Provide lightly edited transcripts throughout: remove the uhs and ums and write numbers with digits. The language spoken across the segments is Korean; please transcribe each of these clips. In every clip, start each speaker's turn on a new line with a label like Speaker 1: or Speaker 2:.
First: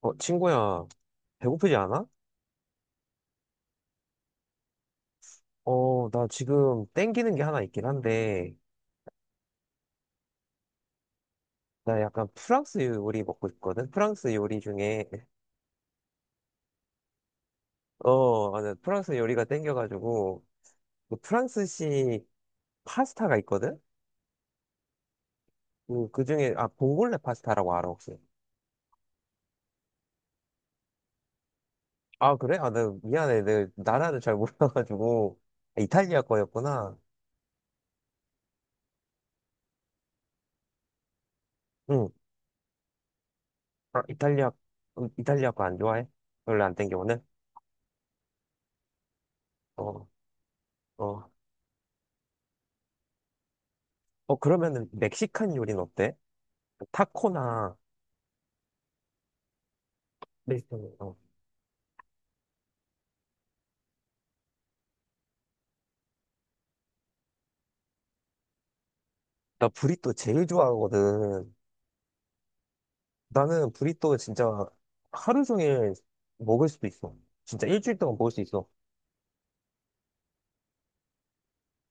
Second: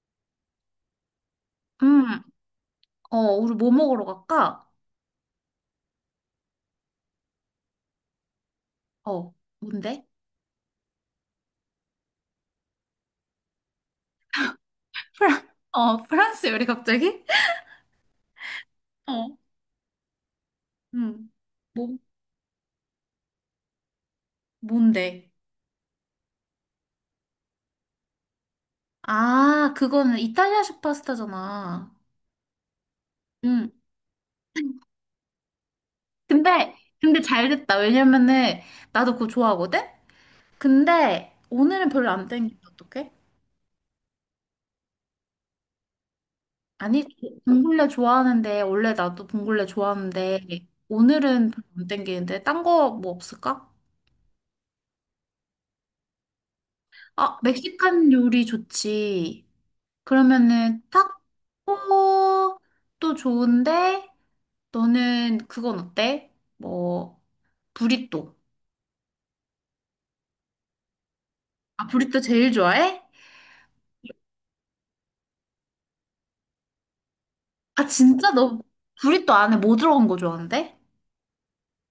Speaker 1: 친구야, 배고프지 않아?
Speaker 2: 음, 우리 뭐 먹으러 갈까?
Speaker 1: 나 지금 땡기는 게 하나 있긴 한데,
Speaker 2: 어, 뭔데?
Speaker 1: 나 약간 프랑스 요리 먹고 있거든? 프랑스 요리 중에,
Speaker 2: 프랑스 요리 갑자기?
Speaker 1: 나 프랑스
Speaker 2: 어,
Speaker 1: 요리가 땡겨가지고, 그
Speaker 2: 음, 뭐,
Speaker 1: 프랑스식 파스타가 있거든?
Speaker 2: 뭔데?
Speaker 1: 그 중에, 아, 봉골레 파스타라고 알아, 혹시?
Speaker 2: 아, 그거는 이탈리아식 파스타잖아.
Speaker 1: 아, 그래? 아, 나 미안해. 내
Speaker 2: 음,
Speaker 1: 나라를 잘 몰라가지고. 아, 이탈리아
Speaker 2: 근데,
Speaker 1: 거였구나.
Speaker 2: 근데 잘 됐다. 왜냐면은, 나도 그거 좋아하거든? 근데, 오늘은
Speaker 1: 응.
Speaker 2: 별로 안 땡긴다, 어떡해?
Speaker 1: 아, 이탈리아, 이탈리아 거 안 좋아해? 별로 안 땡겨,
Speaker 2: 아니,
Speaker 1: 오늘?
Speaker 2: 봉골레 좋아하는데, 원래 나도 봉골레
Speaker 1: 어,
Speaker 2: 좋아하는데,
Speaker 1: 어.
Speaker 2: 오늘은 별로 안 땡기는데, 딴 거 뭐 없을까?
Speaker 1: 그러면은 멕시칸 요리는 어때? 그
Speaker 2: 아,
Speaker 1: 타코나
Speaker 2: 멕시칸 요리 좋지. 그러면은
Speaker 1: 메xican이요.
Speaker 2: 타코도 좋은데 너는 그건 어때? 뭐 브리또.
Speaker 1: 나 브리또 제일 좋아하거든.
Speaker 2: 아, 브리또 제일 좋아해?
Speaker 1: 나는 브리또 진짜 하루 종일 먹을 수도 있어. 진짜
Speaker 2: 아,
Speaker 1: 일주일 동안 먹을
Speaker 2: 진짜?
Speaker 1: 수
Speaker 2: 너
Speaker 1: 있어.
Speaker 2: 브리또 안에 뭐 들어간 거 좋아하는데?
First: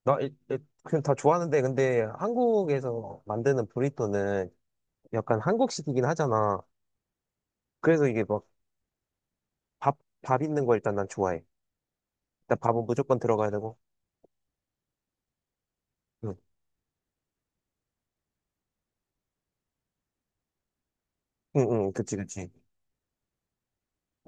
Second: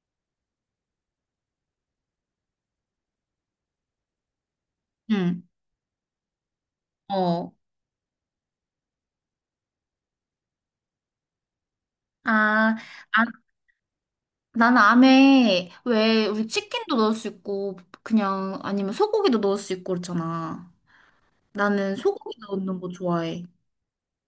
Speaker 1: 그냥 다 좋아하는데 근데 한국에서 만드는 브리또는 약간
Speaker 2: 응.
Speaker 1: 한국식이긴 하잖아.
Speaker 2: 어.
Speaker 1: 그래서 이게 막 밥, 밥 있는 거 일단 난 좋아해. 일단
Speaker 2: 아,
Speaker 1: 밥은 무조건
Speaker 2: 아,
Speaker 1: 들어가야 되고.
Speaker 2: 나는 안에 왜
Speaker 1: 응,
Speaker 2: 우리 치킨도 넣을 수 있고 그냥 아니면 소고기도 넣을 수 있고 그렇잖아.
Speaker 1: 응,
Speaker 2: 나는
Speaker 1: 그치,
Speaker 2: 소고기
Speaker 1: 그치.
Speaker 2: 넣는 거 좋아해.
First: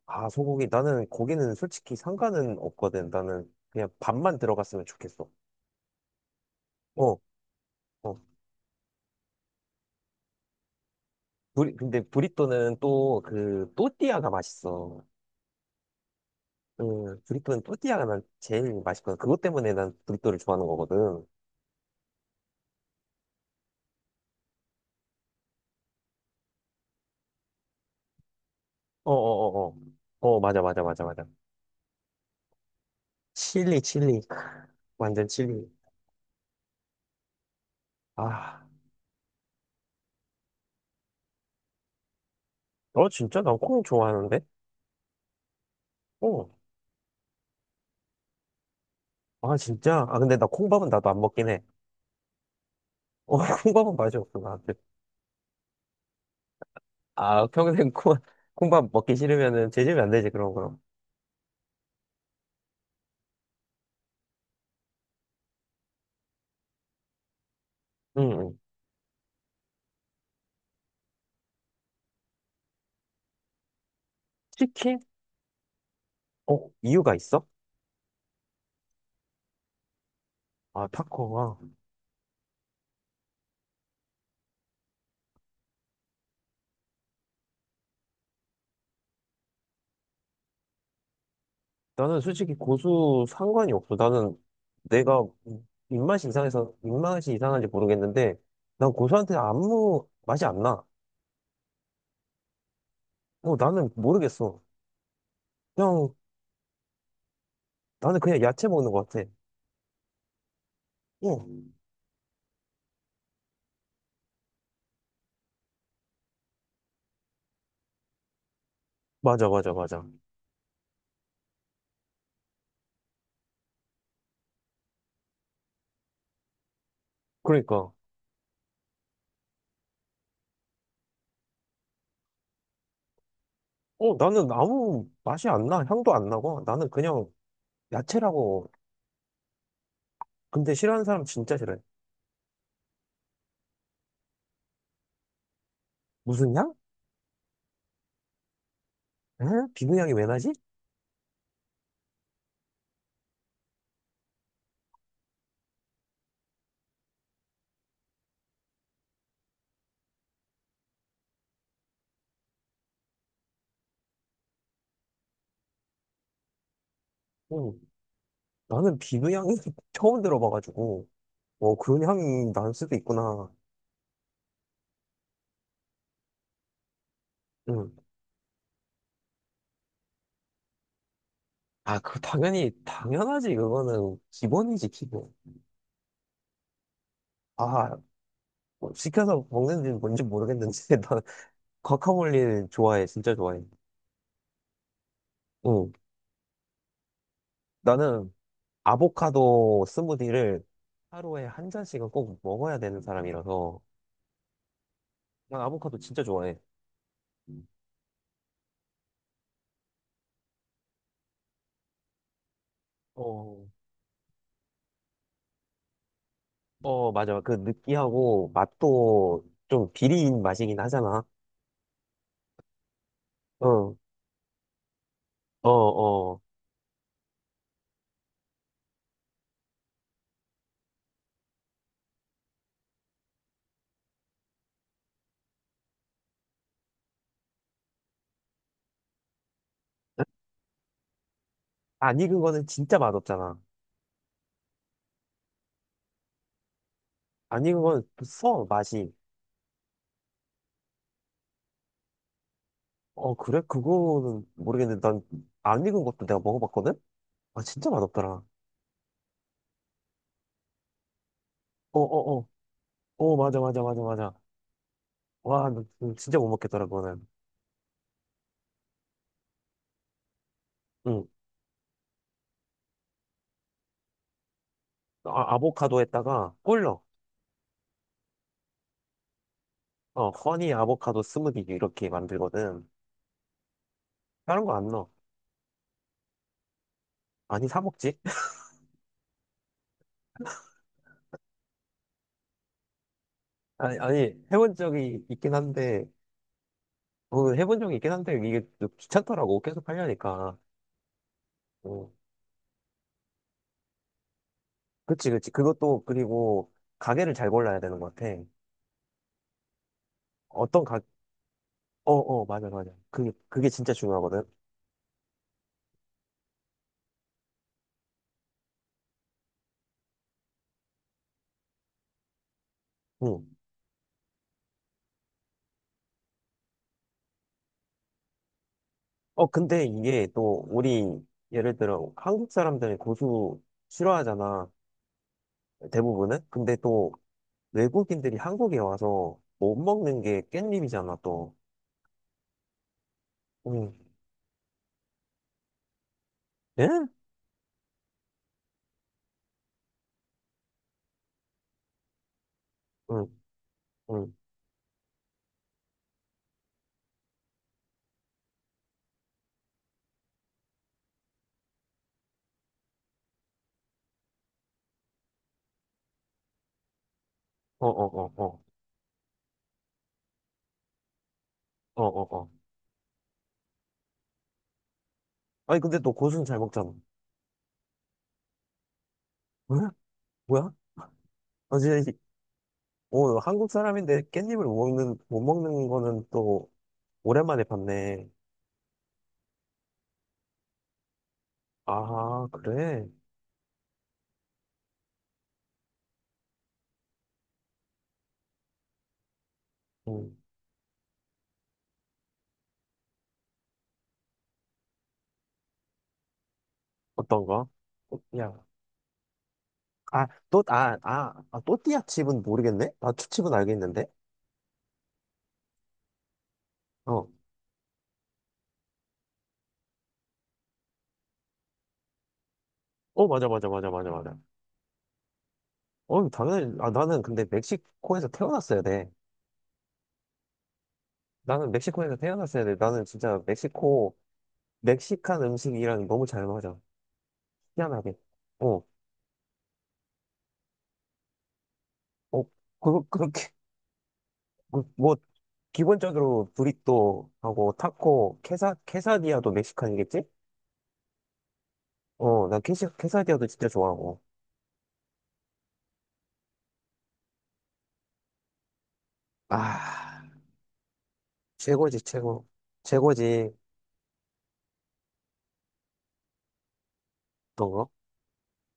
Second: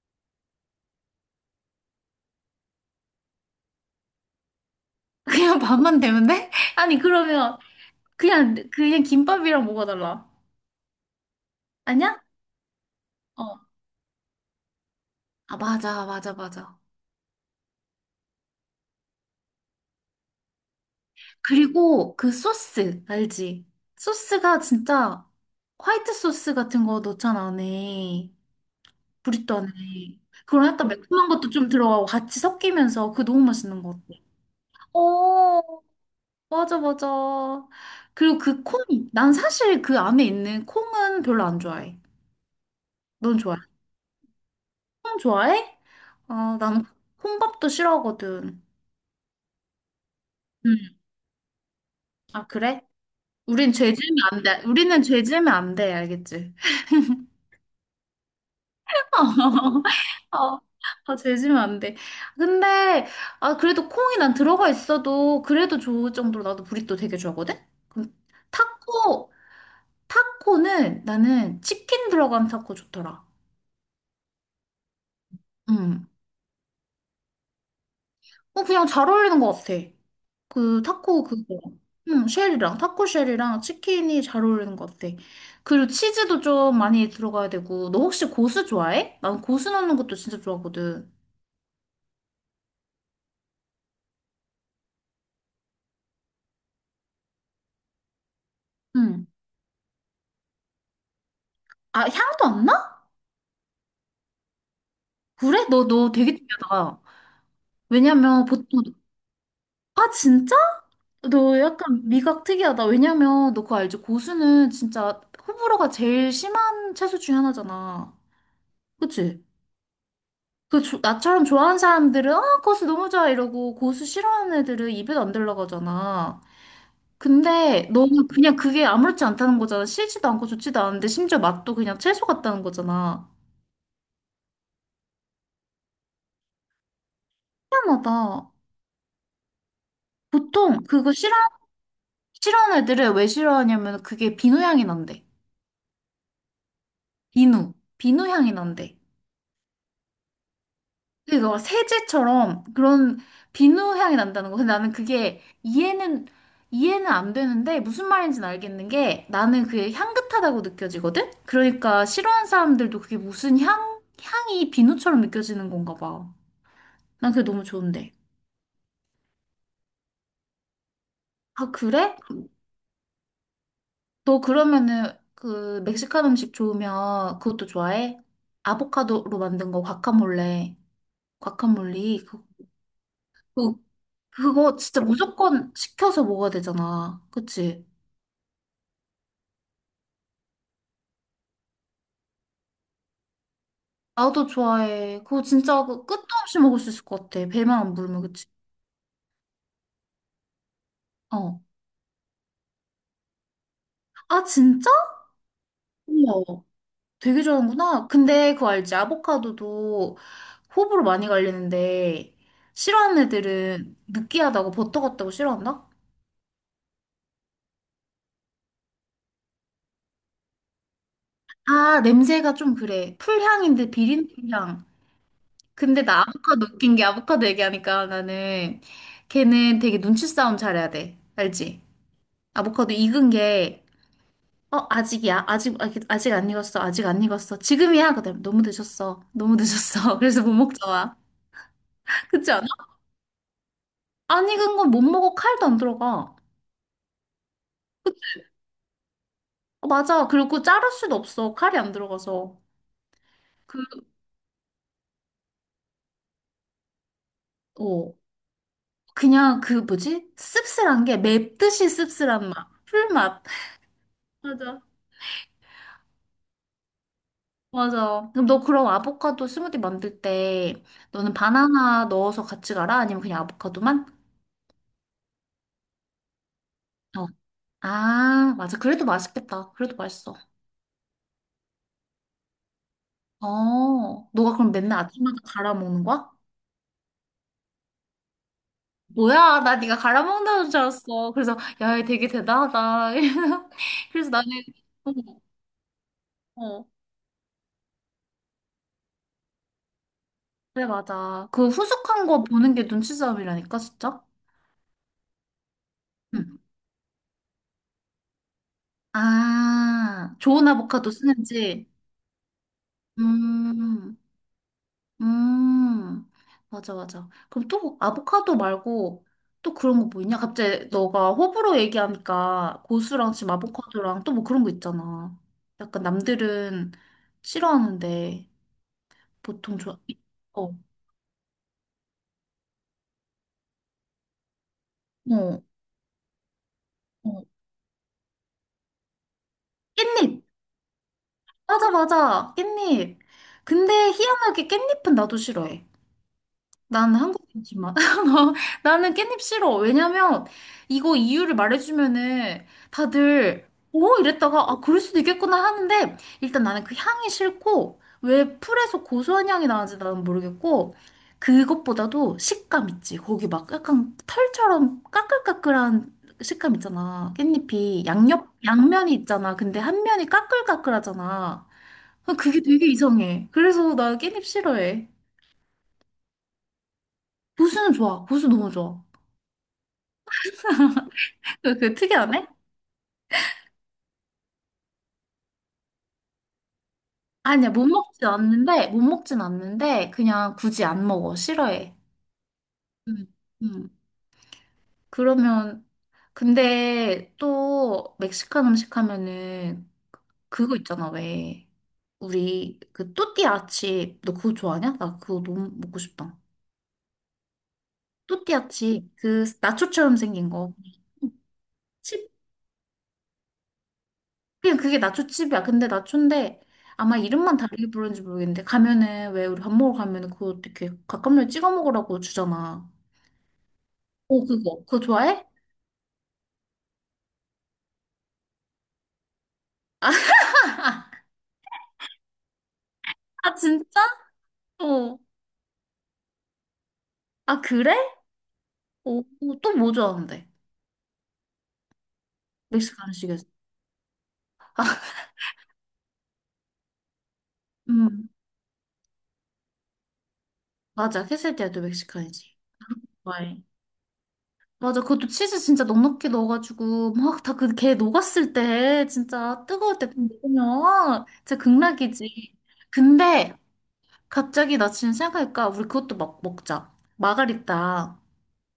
Speaker 1: 아, 소고기. 나는 고기는 솔직히 상관은 없거든. 나는 그냥 밥만 들어갔으면 좋겠어.
Speaker 2: 그냥 밥만 되면 돼? 아니,
Speaker 1: 어.
Speaker 2: 그러면
Speaker 1: 어.
Speaker 2: 그냥 김밥이랑 뭐가 달라?
Speaker 1: 근데
Speaker 2: 아니야?
Speaker 1: 브리또는 또
Speaker 2: 어.
Speaker 1: 그 또띠아가 맛있어.
Speaker 2: 아, 맞아, 맞아, 맞아.
Speaker 1: 브리또는 또띠아가 난 제일 맛있거든. 그것 때문에 난 브리또를 좋아하는 거거든.
Speaker 2: 그리고 그 소스, 알지? 소스가 진짜 화이트 소스 같은 거 넣잖아, 안에.
Speaker 1: 어, 어,
Speaker 2: 브리또
Speaker 1: 어,
Speaker 2: 안에.
Speaker 1: 어. 어, 맞아,
Speaker 2: 그런
Speaker 1: 맞아,
Speaker 2: 약간
Speaker 1: 맞아, 맞아.
Speaker 2: 매콤한 것도 좀 들어가고 같이 섞이면서 그거 너무
Speaker 1: 칠리,
Speaker 2: 맛있는 것 같아.
Speaker 1: 칠리. 크, 완전 칠리.
Speaker 2: 오, 맞아, 맞아. 그리고
Speaker 1: 아,
Speaker 2: 그 콩, 난 사실 그 안에 있는 콩은 별로 안 좋아해.
Speaker 1: 너
Speaker 2: 넌
Speaker 1: 진짜? 나
Speaker 2: 좋아해?
Speaker 1: 콩 좋아하는데?
Speaker 2: 콩 좋아해?
Speaker 1: 어.
Speaker 2: 어, 난 콩밥도 싫어하거든.
Speaker 1: 아, 진짜? 아, 근데 나 콩밥은
Speaker 2: 응.
Speaker 1: 나도 안 먹긴 해.
Speaker 2: 아, 그래?
Speaker 1: 어,
Speaker 2: 우린 죄
Speaker 1: 콩밥은
Speaker 2: 지으면
Speaker 1: 맛이 없어,
Speaker 2: 안 돼.
Speaker 1: 나한테.
Speaker 2: 우리는 죄 지으면 안 돼, 알겠지?
Speaker 1: 아, 평생 콩, 콩밥 먹기 싫으면은 재재면 안 되지, 그런
Speaker 2: 어,
Speaker 1: 거럼.
Speaker 2: 아, 재지면 안 돼. 근데, 아, 그래도 콩이 난 들어가 있어도 그래도 좋을 정도로 나도 브리또 되게 좋아하거든? 그럼
Speaker 1: 응, 응.
Speaker 2: 타코, 타코는 나는 치킨 들어간 타코 좋더라.
Speaker 1: 치킨?
Speaker 2: 음.
Speaker 1: 어, 이유가 있어?
Speaker 2: 어, 그냥 잘 어울리는 것 같아. 그
Speaker 1: 아,
Speaker 2: 타코
Speaker 1: 타코가.
Speaker 2: 그거. 응, 쉘이랑, 타코 쉘이랑 치킨이 잘 어울리는 것 같아. 그리고 치즈도 좀 많이 들어가야 되고. 너 혹시 고수 좋아해? 난 고수 넣는 것도 진짜 좋아하거든.
Speaker 1: 나는 솔직히 고수 상관이 없어. 나는 내가 입맛이 이상해서 입맛이 이상한지 모르겠는데 난
Speaker 2: 응.
Speaker 1: 고수한테 아무 맛이 안 나.
Speaker 2: 아, 향도 안 나?
Speaker 1: 어, 나는 모르겠어.
Speaker 2: 그래? 너, 너
Speaker 1: 그냥
Speaker 2: 되게 특이하다.
Speaker 1: 나는 그냥
Speaker 2: 왜냐면
Speaker 1: 야채
Speaker 2: 보통,
Speaker 1: 먹는 것 같아.
Speaker 2: 아, 진짜?
Speaker 1: 어,
Speaker 2: 너 약간 미각 특이하다. 왜냐면 너 그거 알지? 고수는 진짜 호불호가 제일 심한 채소 중에 하나잖아. 그치?
Speaker 1: 맞아, 맞아, 맞아.
Speaker 2: 나처럼 좋아하는 사람들은, 아, 고수 너무 좋아, 이러고, 고수 싫어하는 애들은 입에도 안 들어가잖아. 근데
Speaker 1: 그러니까
Speaker 2: 너는 그냥 그게 아무렇지 않다는 거잖아. 싫지도 않고 좋지도 않은데, 심지어 맛도 그냥 채소 같다는 거잖아.
Speaker 1: 어, 나는 아무 맛이 안 나. 향도 안 나고 나는 그냥
Speaker 2: 희한하다.
Speaker 1: 야채라고. 근데
Speaker 2: 보통
Speaker 1: 싫어하는
Speaker 2: 그거
Speaker 1: 사람 진짜 싫어해.
Speaker 2: 싫어하는 애들은 왜 싫어하냐면 그게 비누향이 난대.
Speaker 1: 무슨 향?
Speaker 2: 비누, 비누 향이 난대.
Speaker 1: 에? 비누 향이 왜 나지?
Speaker 2: 근데 너가 세제처럼 그런 비누 향이 난다는 거. 근데 나는 그게 이해는 안 되는데 무슨 말인지는 알겠는 게 나는 그게 향긋하다고 느껴지거든? 그러니까 싫어하는 사람들도 그게 무슨 향이 비누처럼 느껴지는 건가 봐. 난 그게 너무
Speaker 1: 어,
Speaker 2: 좋은데.
Speaker 1: 나는 비누 향이 처음 들어봐가지고
Speaker 2: 아,
Speaker 1: 어, 그런
Speaker 2: 그래?
Speaker 1: 향이 날 수도 있구나.
Speaker 2: 너 그러면은 그 멕시칸 음식 좋으면 그것도
Speaker 1: 응.
Speaker 2: 좋아해? 아보카도로 만든 거
Speaker 1: 아, 그
Speaker 2: 과카몰리.
Speaker 1: 당연히 당연하지
Speaker 2: 그
Speaker 1: 그거는
Speaker 2: 그거
Speaker 1: 기본이지
Speaker 2: 진짜
Speaker 1: 기본.
Speaker 2: 무조건 시켜서 먹어야 되잖아. 그치?
Speaker 1: 아, 뭐 시켜서 먹는지 뭔지 모르겠는데 나는 과카몰리 좋아해, 진짜 좋아해.
Speaker 2: 나도 좋아해. 그거 진짜
Speaker 1: 응,
Speaker 2: 그 끝도 없이 먹을 수 있을 것 같아. 배만 안 부르면,
Speaker 1: 나는
Speaker 2: 그치?
Speaker 1: 아보카도 스무디를 하루에
Speaker 2: 어.
Speaker 1: 한 잔씩은 꼭 먹어야 되는 사람이라서
Speaker 2: 아, 진짜?
Speaker 1: 난 아보카도 진짜 좋아해.
Speaker 2: 우와. 되게 좋아하는구나. 근데 그거 알지? 아보카도도 호불호 많이 갈리는데, 싫어하는
Speaker 1: 어,
Speaker 2: 애들은 느끼하다고 버터 같다고 싫어한다?
Speaker 1: 맞아. 그 느끼하고 맛도 좀 비린 맛이긴 하잖아.
Speaker 2: 아, 냄새가 좀 그래. 풀향인데
Speaker 1: 어,
Speaker 2: 비린풀향.
Speaker 1: 어,
Speaker 2: 근데 나
Speaker 1: 어.
Speaker 2: 아보카도 웃긴 게 아보카도 얘기하니까 나는 걔는 되게 눈치 싸움 잘해야 돼. 알지? 아보카도 익은 게, 어, 아직이야. 아직, 아직, 아직 안 익었어. 아직 안 익었어. 지금이야. 그다음 너무 늦었어. 너무 늦었어. 그래서 못 먹잖아.
Speaker 1: 안 익은
Speaker 2: 그렇지
Speaker 1: 거는
Speaker 2: 않아?
Speaker 1: 진짜 맛없잖아.
Speaker 2: 안 익은 건 못 먹어. 칼도 안 들어가.
Speaker 1: 안 익은 거는 써, 맛이.
Speaker 2: 어, 맞아. 그리고 자를 수도 없어. 칼이 안 들어가서.
Speaker 1: 어, 그래?
Speaker 2: 그,
Speaker 1: 그거는 모르겠는데, 난 안 익은 것도 내가 먹어봤거든? 아, 진짜
Speaker 2: 어,
Speaker 1: 맛없더라.
Speaker 2: 그냥 그 뭐지? 씁쓸한 게 맵듯이
Speaker 1: 어, 어, 어.
Speaker 2: 씁쓸한 맛.
Speaker 1: 어,
Speaker 2: 풀맛.
Speaker 1: 맞아, 맞아, 맞아, 맞아.
Speaker 2: 맞아.
Speaker 1: 와, 나 진짜 못 먹겠더라, 그거는.
Speaker 2: 맞아. 그럼 너 그럼 아보카도 스무디 만들 때
Speaker 1: 응.
Speaker 2: 너는 바나나 넣어서 같이 가라? 아니면 그냥 아보카도만?
Speaker 1: 아, 아보카도에다가 꿀넣어.
Speaker 2: 어. 아, 맞아. 그래도 맛있겠다. 그래도
Speaker 1: 어,
Speaker 2: 맛있어.
Speaker 1: 허니 아보카도 스무디 이렇게 만들거든.
Speaker 2: 어, 너가
Speaker 1: 다른
Speaker 2: 그럼
Speaker 1: 거 안
Speaker 2: 맨날
Speaker 1: 넣어.
Speaker 2: 아침마다 갈아 먹는 거야?
Speaker 1: 아니, 사 먹지?
Speaker 2: 뭐야, 나 네가 갈아 먹는다는 줄 알았어. 그래서 야, 얘 되게 대단하다.
Speaker 1: 아니, 아니,
Speaker 2: 그래서 나는
Speaker 1: 해본 적이 있긴 한데,
Speaker 2: 어, 어.
Speaker 1: 어, 해본 적이 있긴 한데, 이게 좀 귀찮더라고. 계속 하려니까.
Speaker 2: 그래, 맞아. 그
Speaker 1: 어,
Speaker 2: 후숙한 거 보는 게 눈치 싸움이라니까, 진짜.
Speaker 1: 그치, 그치. 그것도,
Speaker 2: 응.
Speaker 1: 그리고, 가게를 잘 골라야 되는 것 같아.
Speaker 2: 아, 좋은
Speaker 1: 어떤 가,
Speaker 2: 아보카도 쓰는지.
Speaker 1: 어, 어, 맞아, 맞아. 그게 진짜
Speaker 2: 음,
Speaker 1: 중요하거든.
Speaker 2: 음, 맞아, 맞아. 그럼 또 아보카도 말고 또 그런 거 뭐 있냐? 갑자기 너가 호불호 얘기하니까 고수랑
Speaker 1: 응.
Speaker 2: 지금 아보카도랑 또 뭐 그런 거 있잖아. 약간 남들은 싫어하는데
Speaker 1: 어,
Speaker 2: 보통
Speaker 1: 근데
Speaker 2: 좋아.
Speaker 1: 이게 또,
Speaker 2: 어,
Speaker 1: 우리, 예를 들어, 한국 사람들이 고수 싫어하잖아.
Speaker 2: 어,
Speaker 1: 대부분은. 근데 또,
Speaker 2: 어.
Speaker 1: 외국인들이 한국에 와서 못 먹는 게
Speaker 2: 깻잎.
Speaker 1: 깻잎이잖아, 또.
Speaker 2: 맞아, 맞아. 깻잎. 근데
Speaker 1: 응.
Speaker 2: 희한하게 깻잎은 나도 싫어해.
Speaker 1: 예?
Speaker 2: 나는 한국 김치만. 나는 깻잎 싫어. 왜냐면 이거 이유를 말해주면은
Speaker 1: 응,
Speaker 2: 다들 오
Speaker 1: 응.
Speaker 2: 이랬다가 아 그럴 수도 있겠구나 하는데, 일단 나는 그 향이 싫고 왜 풀에서 고소한 향이 나는지 나는 모르겠고, 그것보다도 식감 있지. 거기 막 약간 털처럼 까끌까끌한 식감 있잖아.
Speaker 1: 어, 어,
Speaker 2: 깻잎이
Speaker 1: 어,
Speaker 2: 양옆
Speaker 1: 어.
Speaker 2: 양면이 있잖아. 근데 한 면이 까끌까끌하잖아.
Speaker 1: 어, 어, 어.
Speaker 2: 그게 되게 이상해. 그래서 나 깻잎 싫어해.
Speaker 1: 아니, 근데 또 고수는 잘 먹잖아.
Speaker 2: 고수는 좋아. 고수 너무 좋아.
Speaker 1: 왜? 뭐야? 아,
Speaker 2: 그
Speaker 1: 진짜, 이-
Speaker 2: 특이하네?
Speaker 1: 어, 한국 사람인데 깻잎을 못 먹는, 못 먹는 거는 또, 오랜만에
Speaker 2: 아니야, 못 먹진
Speaker 1: 봤네.
Speaker 2: 않는데, 못 먹진 않는데, 그냥 굳이 안 먹어. 싫어해.
Speaker 1: 아, 그래?
Speaker 2: 음, 음. 그러면, 근데 또 멕시칸 음식 하면은 그거 있잖아, 왜. 우리 그 또띠아 칩, 너 그거 좋아하냐? 나 그거 너무 먹고 싶다.
Speaker 1: 어떤 거? 또띠아.
Speaker 2: 또띠아 칩, 그 나초처럼
Speaker 1: 아,
Speaker 2: 생긴
Speaker 1: 또,
Speaker 2: 거.
Speaker 1: 아, 아, 아, 또띠아
Speaker 2: 칩,
Speaker 1: 칩은 모르겠네? 아, 초칩은 알겠는데?
Speaker 2: 그냥 그게 나초 칩이야. 근데 나초인데, 아마
Speaker 1: 어.
Speaker 2: 이름만 다르게 부르는지 모르겠는데, 가면은, 왜 우리 밥 먹으러 가면은 그거 어떻게 갓감면 찍어 먹으라고 주잖아.
Speaker 1: 맞아.
Speaker 2: 오, 그거. 그거 좋아해?
Speaker 1: 어, 당연히, 아, 나는 근데 멕시코에서 태어났어야 돼. 나는 멕시코에서 태어났어야 돼. 나는 진짜
Speaker 2: 아, 진짜?
Speaker 1: 멕시코,
Speaker 2: 어.
Speaker 1: 멕시칸 음식이랑 너무 잘 맞아.
Speaker 2: 아, 그래?
Speaker 1: 희한하게. 어,
Speaker 2: 오, 또 뭐 좋아하는데?
Speaker 1: 어, 그거,
Speaker 2: 멕시칸식에서.
Speaker 1: 그렇게, 그, 뭐, 기본적으로 브리또하고
Speaker 2: 음,
Speaker 1: 타코, 케사, 케사디아도 멕시칸이겠지?
Speaker 2: 맞아. 퀘세디아도
Speaker 1: 어,
Speaker 2: 멕시칸이지.
Speaker 1: 케사디아도
Speaker 2: 좋아해.
Speaker 1: 진짜 좋아하고.
Speaker 2: 맞아. 그것도 치즈 진짜 넉넉히 넣어가지고, 막 다 그 걔 녹았을 때, 진짜 뜨거울 때
Speaker 1: 아.
Speaker 2: 먹으면, 진짜
Speaker 1: 최고지, 최고.
Speaker 2: 극락이지.
Speaker 1: 최고지,
Speaker 2: 근데, 갑자기 나 지금 생각하니까, 우리 그것도 막 먹자.
Speaker 1: 그런 거?
Speaker 2: 마가리따.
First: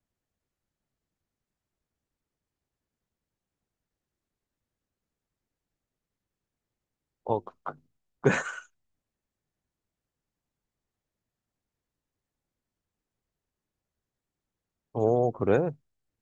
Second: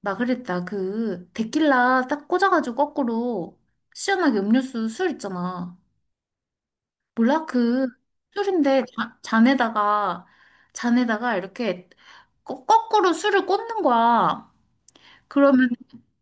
Speaker 2: 마가리따, 그, 데킬라 딱 꽂아가지고 거꾸로, 시원하게 음료수 술 있잖아.
Speaker 1: 어,
Speaker 2: 몰라,
Speaker 1: 그-
Speaker 2: 그, 술인데, 잔에다가 이렇게 거꾸로 술을 꽂는 거야.
Speaker 1: 어,
Speaker 2: 그러면,
Speaker 1: 그래?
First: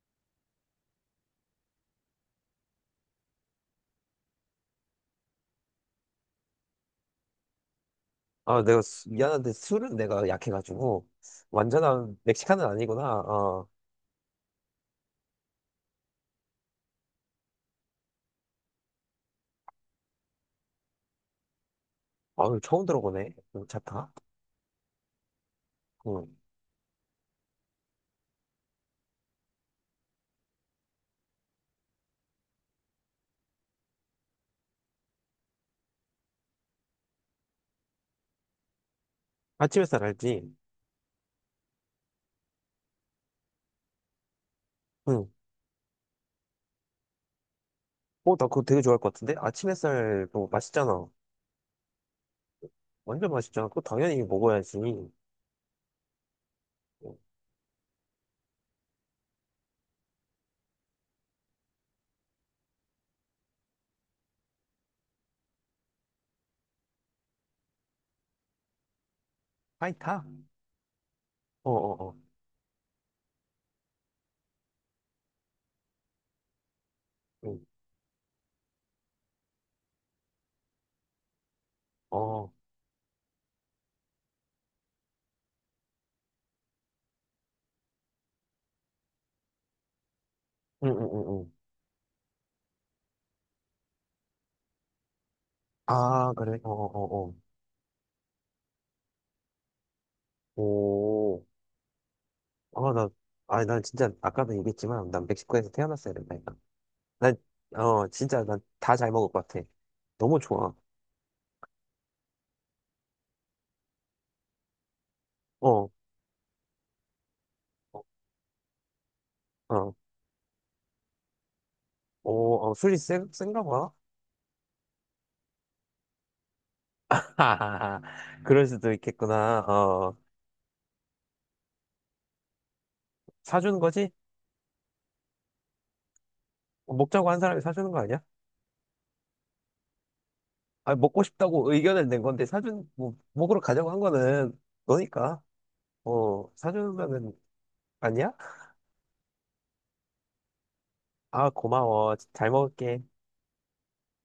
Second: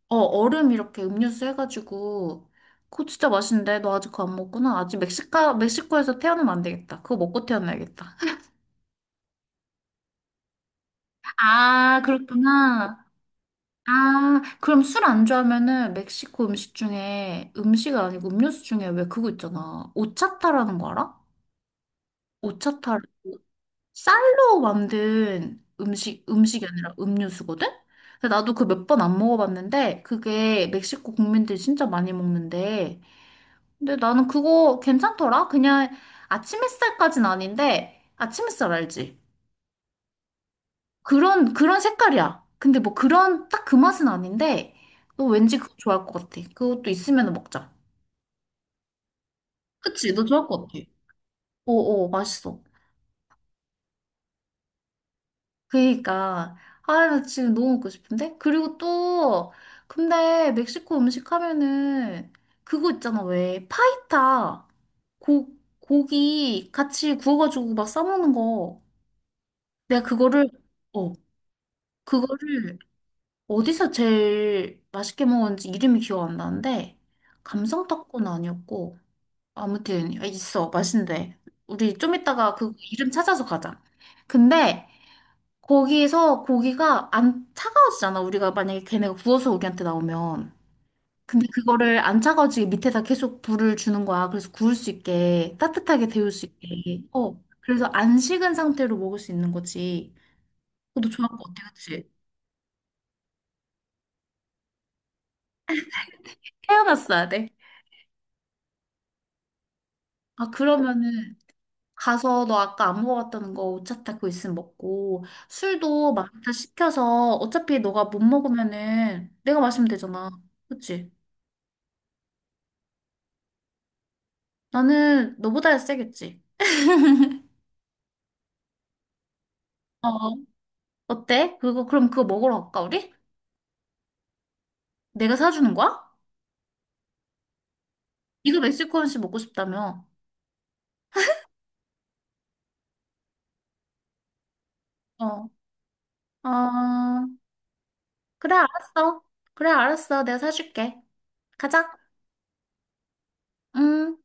Speaker 2: 얼음 이렇게 음료수 해가지고, 그거 진짜 맛있는데, 너 아직 그거 안 먹구나. 아직 멕시코에서 태어나면 안 되겠다. 그거 먹고 태어나야겠다.
Speaker 1: 아, 내가 수- 미안한데 술은 내가 약해가지고
Speaker 2: 아,
Speaker 1: 완전한 멕시칸은
Speaker 2: 그렇구나.
Speaker 1: 아니구나. 어,
Speaker 2: 아, 그럼 술 안 좋아하면은 멕시코 음식 중에, 음식 아니고 음료수 중에 왜 그거 있잖아. 오차타라는 거 알아?
Speaker 1: 아 처음
Speaker 2: 오차타.
Speaker 1: 들어보네. 괜 타. 다
Speaker 2: 쌀로 만든
Speaker 1: 응.
Speaker 2: 음식이 아니라 음료수거든? 근데 나도 그 몇 번 안 먹어봤는데, 그게 멕시코 국민들이 진짜 많이 먹는데, 근데 나는 그거 괜찮더라? 그냥 아침 햇살까진 아닌데, 아침 햇살 알지?
Speaker 1: 아침 햇살 알지?
Speaker 2: 그런 색깔이야. 근데 뭐 그런, 딱 그 맛은 아닌데, 너
Speaker 1: 응.
Speaker 2: 왠지 그거 좋아할 것 같아. 그것도 있으면 먹자.
Speaker 1: 어, 나 그거 되게 좋아할 것 같은데? 아침
Speaker 2: 그치? 너
Speaker 1: 햇살
Speaker 2: 좋아할
Speaker 1: 뭐
Speaker 2: 것 같아.
Speaker 1: 맛있잖아.
Speaker 2: 어어, 맛있어.
Speaker 1: 완전 맛있잖아. 그거 당연히 먹어야지.
Speaker 2: 그니까 아
Speaker 1: 어,
Speaker 2: 나 지금 너무 먹고 싶은데, 그리고 또 근데 멕시코 음식 하면은 그거 있잖아, 왜, 파이타. 고 고기 같이 구워가지고 막 싸먹는 거. 내가
Speaker 1: 파이타?
Speaker 2: 어
Speaker 1: 어, 어, 어.
Speaker 2: 그거를 어디서 제일 맛있게 먹었는지 이름이 기억 안 나는데,
Speaker 1: 응.
Speaker 2: 감성떡은 아니었고, 아무튼 있어 맛있는데, 우리 좀
Speaker 1: 어.
Speaker 2: 이따가 그 이름 찾아서 가자. 근데 거기에서 고기가 안 차가워지잖아. 우리가 만약에 걔네가 구워서 우리한테 나오면.
Speaker 1: 응,
Speaker 2: 근데
Speaker 1: 응.
Speaker 2: 그거를 안 차가워지게 밑에다 계속 불을 주는 거야. 그래서 구울 수 있게, 따뜻하게
Speaker 1: 아,
Speaker 2: 데울 수
Speaker 1: 그래?
Speaker 2: 있게. 어. 그래서 안 식은 상태로 먹을 수 있는 거지.
Speaker 1: 어.
Speaker 2: 너도 좋아할
Speaker 1: 오.
Speaker 2: 거 같아, 그치?
Speaker 1: 어, 나, 아니, 난 진짜, 아까도 얘기했지만, 난 멕시코에서 태어났어야 된다니까.
Speaker 2: 태어났어야
Speaker 1: 난,
Speaker 2: 돼.
Speaker 1: 어, 진짜, 난 다 잘 먹을 것 같아. 너무
Speaker 2: 아,
Speaker 1: 좋아.
Speaker 2: 그러면은 가서 너 아까 안 먹어봤다는 거 오차타 그거 있으면 먹고
Speaker 1: 어,
Speaker 2: 술도 마라식 시켜서, 어차피 너가 못 먹으면은 내가 마시면
Speaker 1: 어,
Speaker 2: 되잖아. 그치?
Speaker 1: 오 어, 센가 봐.
Speaker 2: 나는 너보다 세겠지.
Speaker 1: 하하하. 그럴 수도 있겠구나. 어,
Speaker 2: 어, 어때? 그거, 그럼 그거 먹으러 갈까, 우리?
Speaker 1: 사주는 거지?
Speaker 2: 내가 사주는 거야?
Speaker 1: 어, 먹자고 한 사람이 사주는 거 아니야?
Speaker 2: 이거 멕시코 음식 먹고 싶다며.
Speaker 1: 아니, 먹고 싶다고 의견을 낸 건데, 사준, 뭐, 먹으러 가자고 한 거는 너니까.
Speaker 2: 어,
Speaker 1: 어, 사주는
Speaker 2: 어,
Speaker 1: 거는 아니야?
Speaker 2: 그래, 알았어. 그래, 알았어. 내가 사줄게.
Speaker 1: 아,
Speaker 2: 가자.
Speaker 1: 고마워. 잘 먹을게.
Speaker 2: 음.